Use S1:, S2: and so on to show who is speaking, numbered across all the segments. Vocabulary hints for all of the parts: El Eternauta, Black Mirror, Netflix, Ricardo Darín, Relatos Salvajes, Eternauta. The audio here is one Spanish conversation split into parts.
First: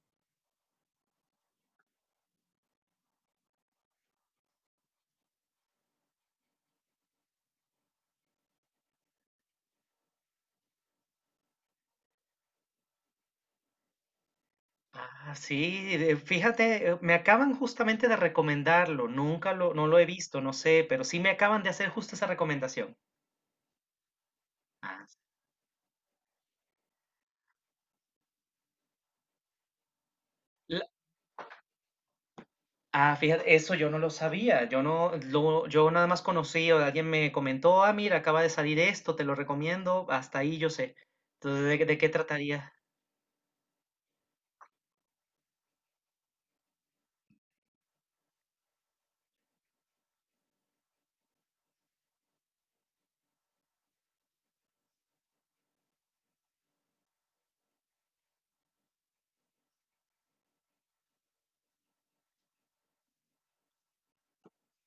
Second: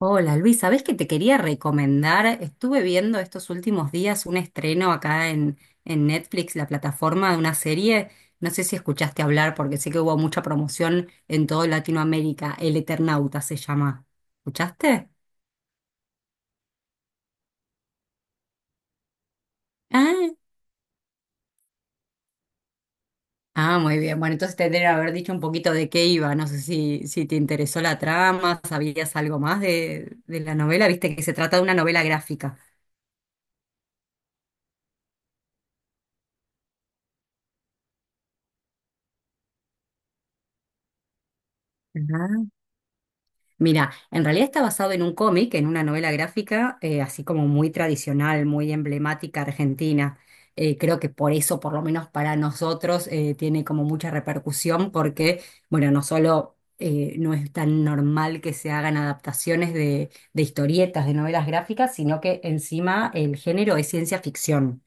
S1: Hola Luis, ¿sabés que te quería recomendar? Estuve viendo estos últimos días un estreno acá en Netflix, la plataforma de una serie. No sé si escuchaste hablar porque sé que hubo mucha promoción en todo Latinoamérica. El Eternauta se llama. ¿Escuchaste?
S2: Ah, sí, fíjate, me acaban justamente de recomendarlo, nunca lo, no lo he
S1: Ah,
S2: visto, no sé, pero sí me acaban de hacer justo esa recomendación.
S1: Muy bien. Bueno, entonces te tendría que
S2: Ah,
S1: haber dicho un poquito de qué iba. No sé si te interesó la trama, sabías algo más de la
S2: La-
S1: novela. Viste que se trata de una novela gráfica.
S2: ah, fíjate, eso yo no lo sabía, yo no, lo, yo nada más conocí o alguien me comentó, ah, mira, acaba de salir esto, te lo recomiendo, hasta ahí yo sé. Entonces, de qué trataría?
S1: Mira, en realidad está basado en un cómic, en una novela gráfica, así como muy tradicional, muy emblemática argentina. Creo que por eso, por lo menos para nosotros, tiene como mucha repercusión porque, bueno, no solo no es tan normal que se hagan adaptaciones de historietas, de novelas gráficas, sino que encima el género es ciencia ficción,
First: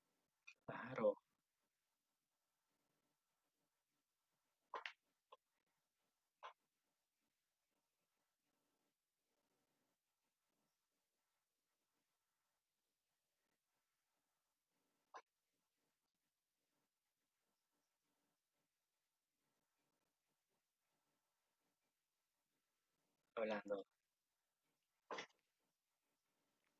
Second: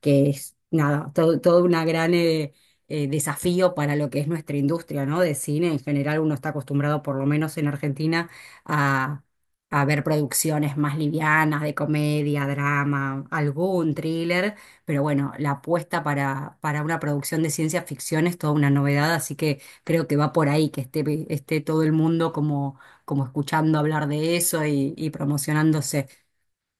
S1: que es nada,
S2: Claro,
S1: todo una gran, desafío para lo que es nuestra industria, ¿no? De cine. En general uno está acostumbrado, por lo menos en Argentina, a, a ver producciones más livianas, de comedia, drama, algún thriller, pero bueno, la apuesta para una producción de ciencia ficción es toda una novedad, así que creo que va por ahí, que esté todo el mundo como, como escuchando
S2: hablando.
S1: hablar de eso y promocionándose.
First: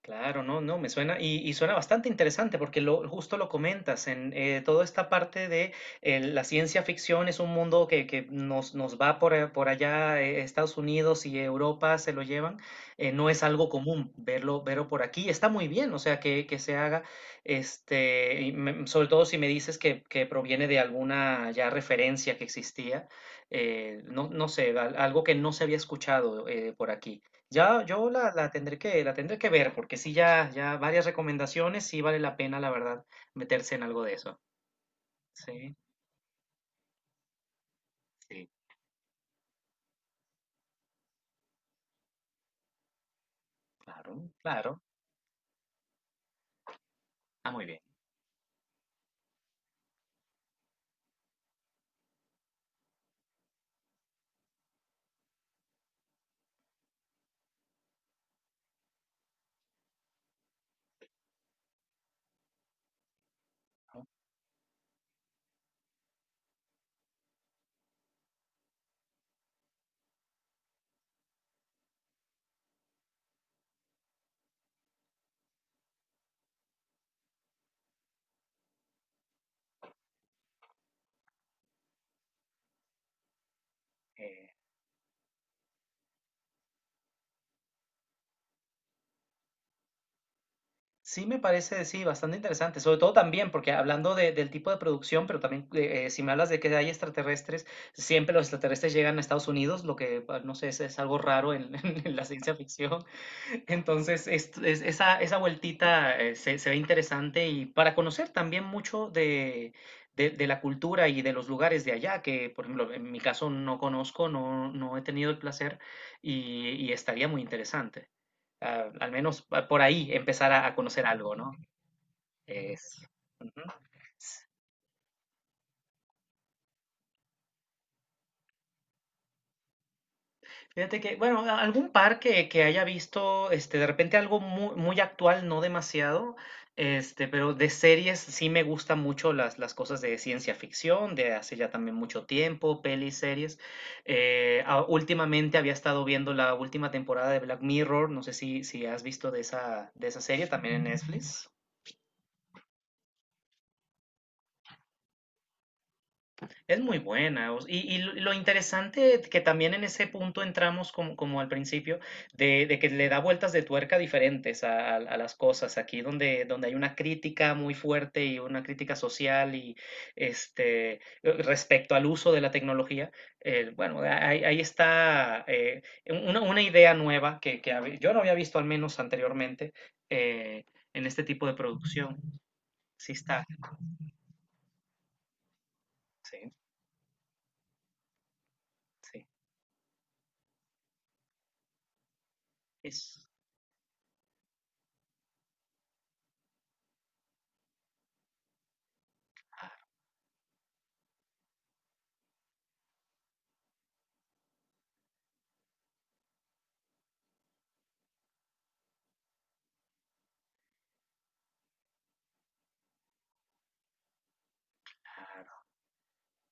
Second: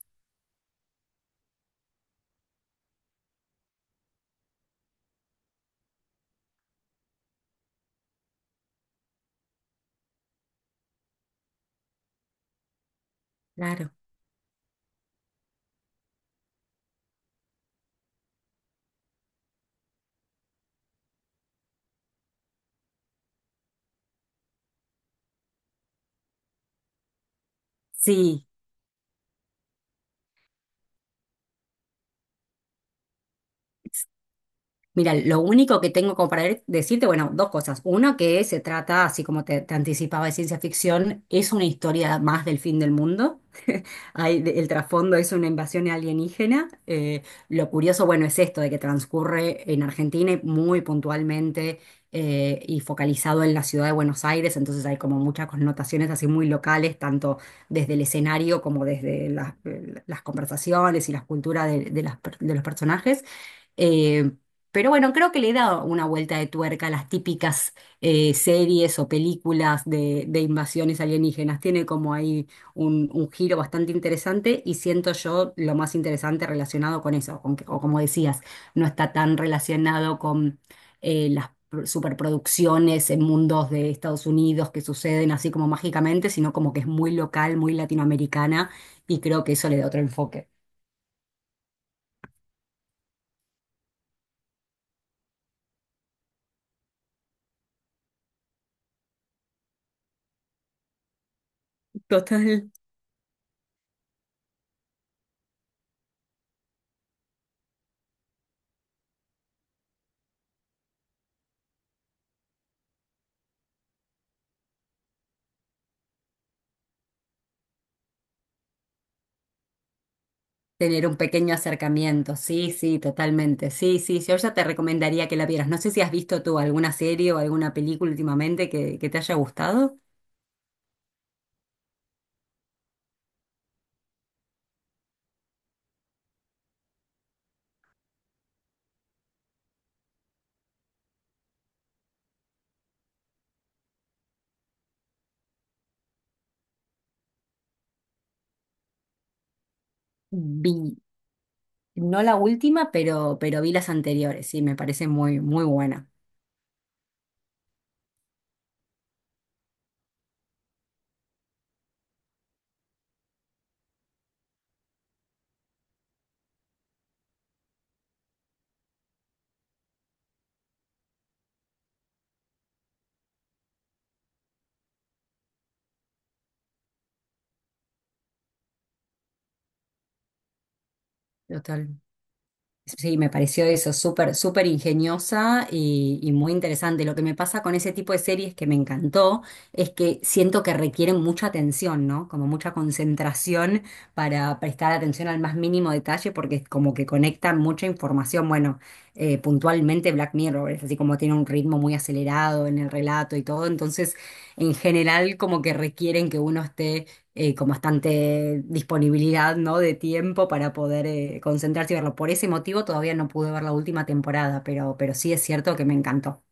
S2: Claro, no, no, me suena y, suena bastante interesante porque justo lo comentas en toda esta parte de la ciencia ficción es un mundo que nos va por, por allá, Estados Unidos y Europa se lo llevan, no es algo
S1: Claro.
S2: común verlo, verlo por aquí, está muy bien, o sea, que se haga, este, y sobre todo si me dices que proviene de alguna ya referencia que existía, no, no sé, algo que no se había escuchado por aquí. Ya yo
S1: Sí.
S2: la tendré la tendré que ver, porque sí, ya, ya varias recomendaciones, sí vale la pena, la verdad, meterse en algo de eso.
S1: Mira, lo
S2: Sí,
S1: único que tengo como para decirte, bueno, dos cosas. Una que
S2: sí,
S1: se trata, así como te anticipaba, de ciencia ficción, es una historia más del fin del mundo.
S2: claro,
S1: Hay, de- el
S2: claro.
S1: trasfondo es una invasión alienígena.
S2: Ah, muy
S1: Lo
S2: bien.
S1: curioso, bueno, es esto de que transcurre en Argentina y muy puntualmente, y focalizado en la ciudad de Buenos Aires, entonces hay como muchas connotaciones así muy locales, tanto desde el escenario como desde las conversaciones y las culturas de las de los personajes.
S2: ¿No?
S1: Eh, pero bueno, creo que le da una vuelta de tuerca a las típicas series o películas de invasiones alienígenas. Tiene como ahí un giro bastante interesante y siento yo lo más interesante relacionado con eso, con que- o como decías, no está tan relacionado con las superproducciones en mundos de Estados
S2: Eh,
S1: Unidos que suceden así como mágicamente, sino como que es muy local, muy latinoamericana y creo que eso le da otro enfoque.
S2: sí me parece, sí, bastante interesante, sobre todo también, porque hablando del tipo de producción, pero también si me hablas de que hay extraterrestres, siempre los extraterrestres llegan a Estados Unidos, lo que, ah, no sé, es algo raro en en la ciencia
S1: Total.
S2: ficción. Entonces, esa vueltita se ve interesante y para conocer también mucho de, de la cultura y de los lugares de allá, que por ejemplo, en mi caso no conozco, no, no he tenido el placer y estaría muy interesante. Ah, al menos ah, por ahí empezar a conocer
S1: Tener un
S2: algo, ¿no?
S1: pequeño acercamiento, sí, sí,
S2: Es, ujú.
S1: totalmente. Sí, sí, yo ya te recomendaría que la vieras. No sé si has visto tú alguna serie o alguna película últimamente que te haya gustado.
S2: Fíjate que, bueno, algún par que haya visto, este, de repente algo muy, muy actual, no demasiado, este, pero de series sí me gustan mucho las cosas de ciencia ficción, de hace ya también mucho tiempo, pelis, series. Últimamente había estado viendo la última temporada de Black Mirror, no sé si has visto de esa serie también en
S1: Vi,
S2: Netflix.
S1: no la última, pero vi las anteriores, sí, me parece muy, muy buena.
S2: Es muy buena. Y lo interesante que también en ese punto entramos como, como al principio, de que le da vueltas de tuerca diferentes a, a las cosas. Aquí donde, donde hay una crítica muy fuerte y una crítica social y este respecto al uso de la tecnología, bueno, ahí, ahí está una idea nueva yo no había visto al menos anteriormente eh, en este tipo de
S1: Total.
S2: producción. Sí
S1: Sí, me
S2: está,
S1: pareció eso súper, súper ingeniosa y
S2: sí,
S1: muy interesante. Lo que me pasa con ese tipo de series que me
S2: sí.
S1: encantó es que siento que requieren mucha atención, ¿no? Como mucha
S2: Es...
S1: concentración para prestar atención al más mínimo detalle porque es como que conectan mucha información. Bueno, puntualmente Black Mirror es así, como tiene un ritmo muy acelerado en el relato y todo. Entonces, en general, como que requieren que uno esté con bastante disponibilidad, ¿no? De tiempo para poder concentrarse y verlo. Por ese motivo todavía no pude ver la última temporada, pero sí es
S2: ah,
S1: cierto que me encantó.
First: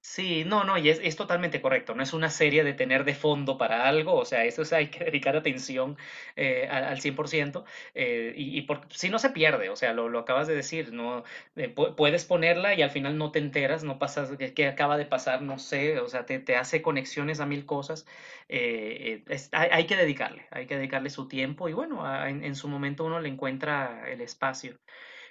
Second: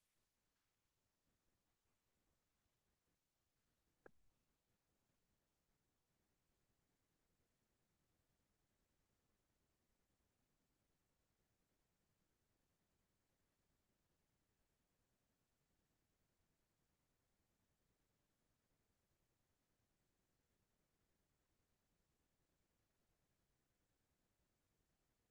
S2: sí, no, no, y es totalmente correcto. No es una serie de tener de fondo para algo, o sea, hay que dedicar atención al, al 100%. Eh, y si no se pierde, o sea, lo acabas de decir, no puedes ponerla y al final no te enteras, no pasas, qué acaba de pasar, no sé, o sea, te hace conexiones a mil cosas. Hay, hay que dedicarle su tiempo y bueno, en su momento uno le encuentra el espacio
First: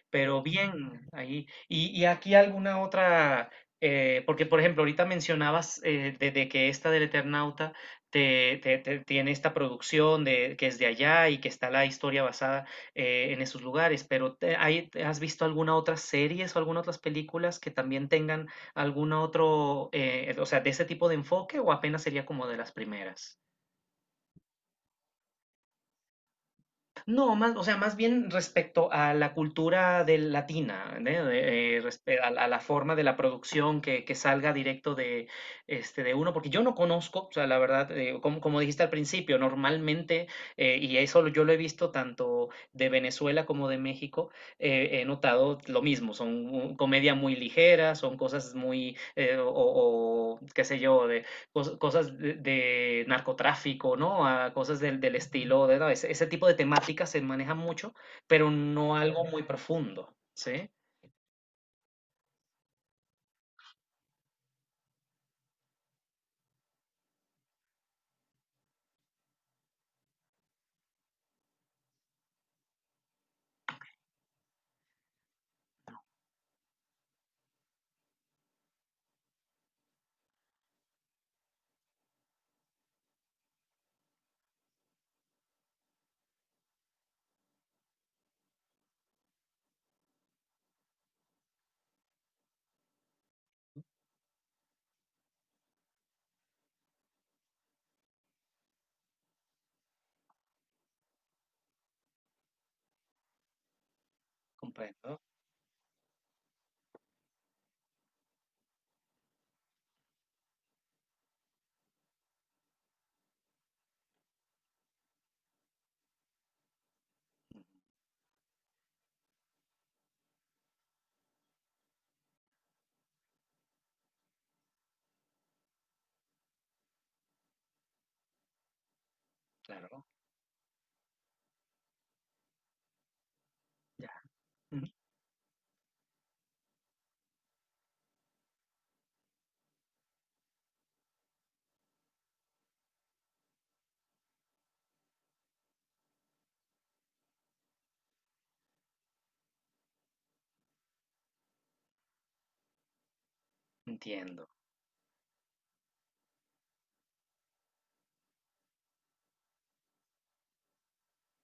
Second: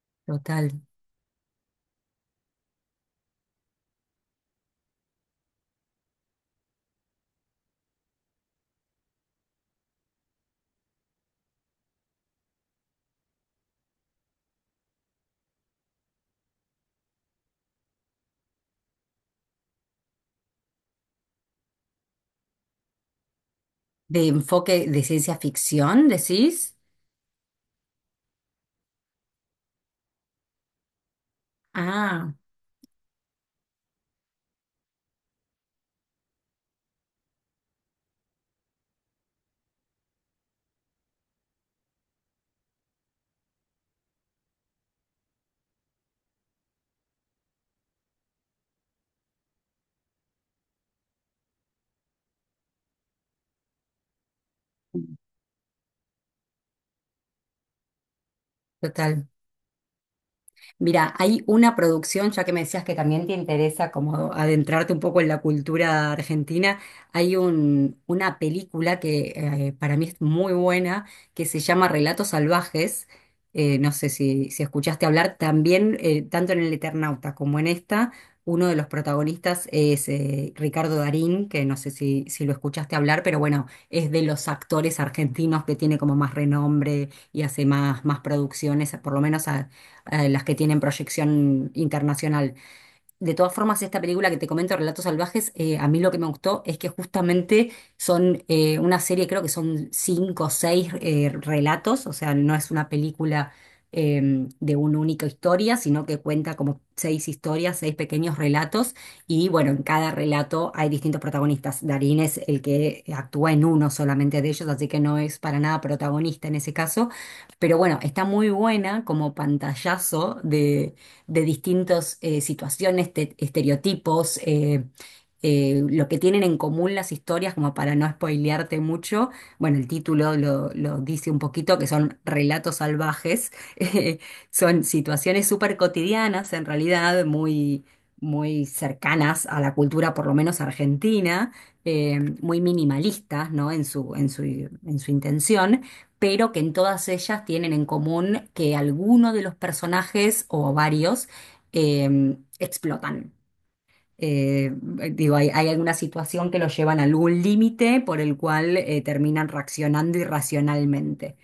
S2: pero
S1: Total.
S2: bien ahí. Y aquí alguna otra, porque por ejemplo, ahorita mencionabas de que esta del Eternauta tiene esta producción de, que es de allá y que está la historia basada en esos lugares, pero ¿has visto alguna otra series o alguna otras películas que también tengan algún otro, o sea, de ese tipo de enfoque o apenas sería como de las primeras?
S1: ¿De enfoque de ciencia ficción, decís?
S2: No, más, o sea, más bien respecto a la cultura del latina, ¿né? De- respe-
S1: Ah,
S2: a la forma de la producción que salga directo de, este, de uno, porque yo no conozco, o sea, la verdad, como, como dijiste al principio, normalmente, y yo lo he visto tanto de Venezuela como de México, he notado lo mismo, son comedia muy ligera, son cosas muy, o, qué sé yo, de, cosas de narcotráfico, ¿no? A cosas del, del estilo, de, ¿no? Ese tipo de temáticas se manejan mucho, pero no algo
S1: total.
S2: muy profundo, ¿sí?
S1: Mira, hay una producción, ya que me decías que también te interesa como adentrarte un poco en la cultura argentina, hay una película que, para mí es muy buena, que se llama Relatos Salvajes. No sé si escuchaste hablar, también, tanto en El Eternauta como en esta, uno de los protagonistas es Ricardo Darín, que no sé si lo escuchaste hablar, pero bueno, es de los actores argentinos que tiene como más renombre y hace más, más producciones, por lo menos a las que tienen proyección internacional. De todas formas, esta película que te comento, Relatos Salvajes, a mí lo que me gustó es que justamente son una serie, creo que son cinco o seis relatos, o sea, no es una película de una
S2: Comprendo,
S1: única historia, sino que cuenta como seis historias, seis pequeños relatos, y bueno, en cada relato hay distintos protagonistas. Darín es el que actúa en uno solamente de ellos, así que no es para nada protagonista en ese caso, pero bueno, está muy buena como pantallazo de distintas situaciones, estereotipos, lo que tienen en común las historias, como para no spoilearte mucho. Bueno, el
S2: claro,
S1: título lo dice un poquito, que son relatos salvajes.
S2: ya,
S1: Son
S2: ujú,
S1: situaciones súper cotidianas, en realidad, muy, muy cercanas a la cultura, por lo menos argentina, muy minimalistas, ¿no? En su, en su intención, pero que en todas ellas tienen en común que alguno de los personajes o varios explotan.
S2: entiendo.
S1: Eh, digo, hay alguna situación que los llevan a algún límite por el cual terminan reaccionando irracionalmente.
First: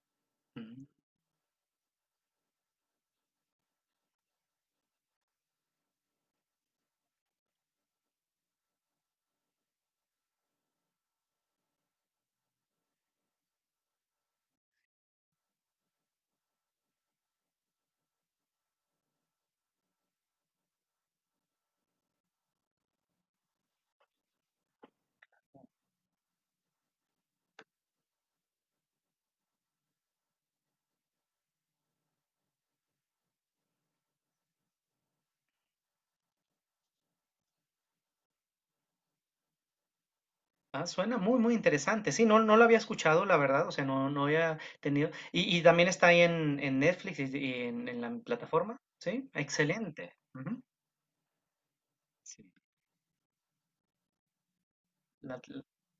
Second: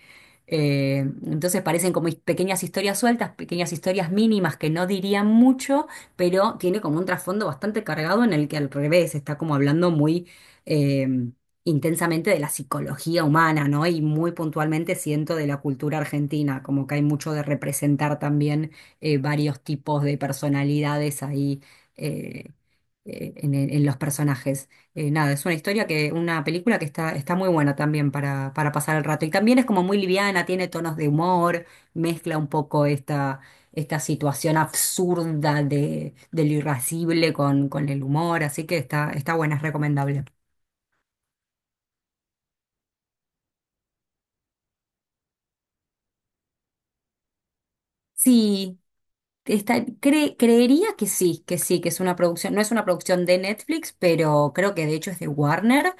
S2: Ujú.
S1: Eh, entonces parecen como pequeñas historias sueltas, pequeñas historias mínimas que no dirían mucho, pero tiene como un trasfondo bastante cargado en el que al revés está como hablando muy eh, intensamente de la psicología humana, ¿no? Y muy puntualmente siento de la cultura argentina, como que hay mucho de representar también varios tipos de personalidades ahí eh, en los personajes. Nada, es una historia que, una película que está muy buena también para pasar el rato. Y también es como muy liviana, tiene tonos de humor, mezcla un poco esta situación absurda de lo irascible con el humor, así que está buena, es recomendable.
S2: Ah, suena muy, muy interesante. Sí, no, no lo había escuchado, la verdad, o sea, no, no había tenido. Y también está ahí en Netflix y en la plataforma,
S1: Sí,
S2: ¿sí?
S1: está,
S2: Excelente. Ujú.
S1: creería que sí, que sí, que es una
S2: Sí.
S1: producción, no es una producción de Netflix, pero creo que de hecho es de
S2: La- la-
S1: Warner,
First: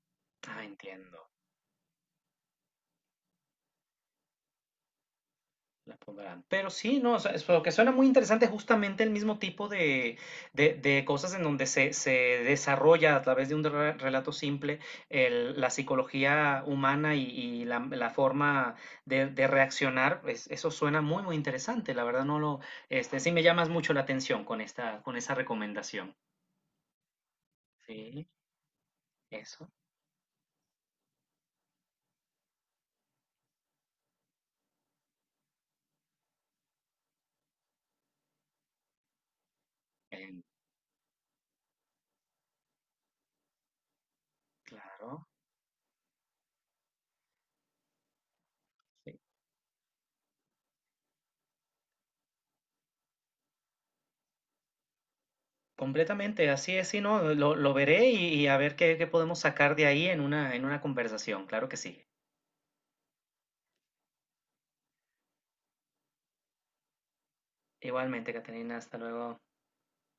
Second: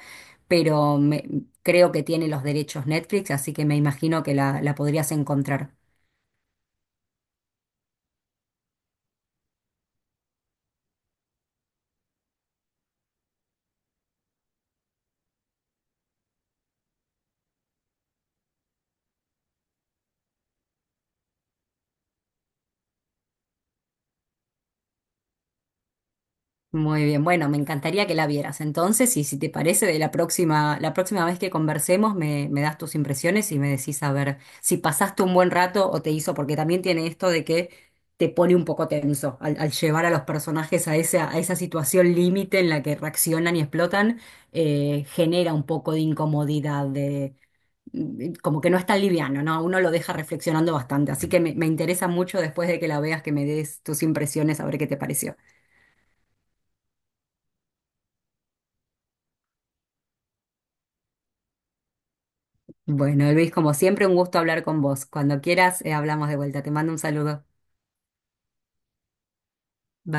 S2: ah,
S1: pero
S2: entiendo.
S1: creo que tiene los derechos Netflix, así que me imagino que la podrías encontrar.
S2: La pondrán. Pero sí, no, o sea, es lo que suena muy interesante justamente el mismo tipo de, de cosas en donde se desarrolla a través de un relato simple la psicología humana y la forma de reaccionar. Eso suena muy, muy interesante. La verdad no lo, este, sí me llamas mucho la atención con esta, con esa recomendación.
S1: Muy bien, bueno, me encantaría que
S2: Sí,
S1: la vieras. Entonces, y si te
S2: eso.
S1: parece, de la próxima vez que conversemos, me das tus impresiones y me decís a ver si pasaste un buen rato o te hizo, porque también tiene esto de que te pone un poco tenso al llevar a los
S2: em,
S1: personajes a esa situación límite en la que reaccionan y explotan,
S2: claro.
S1: genera un poco de incomodidad, de mm, como que no es tan
S2: Sí.
S1: liviano, ¿no? Uno lo deja reflexionando bastante. Así que me interesa mucho después de que la veas que me des tus impresiones a ver qué te pareció.
S2: Completamente, así es, sí, no, lo veré y a ver qué, qué podemos sacar de ahí en una conversación, claro que sí.
S1: Bueno, Luis, como siempre, un gusto hablar con vos. Cuando quieras, hablamos de vuelta. Te mando un saludo.
S2: Igualmente, Catalina, hasta luego.
S1: Bye.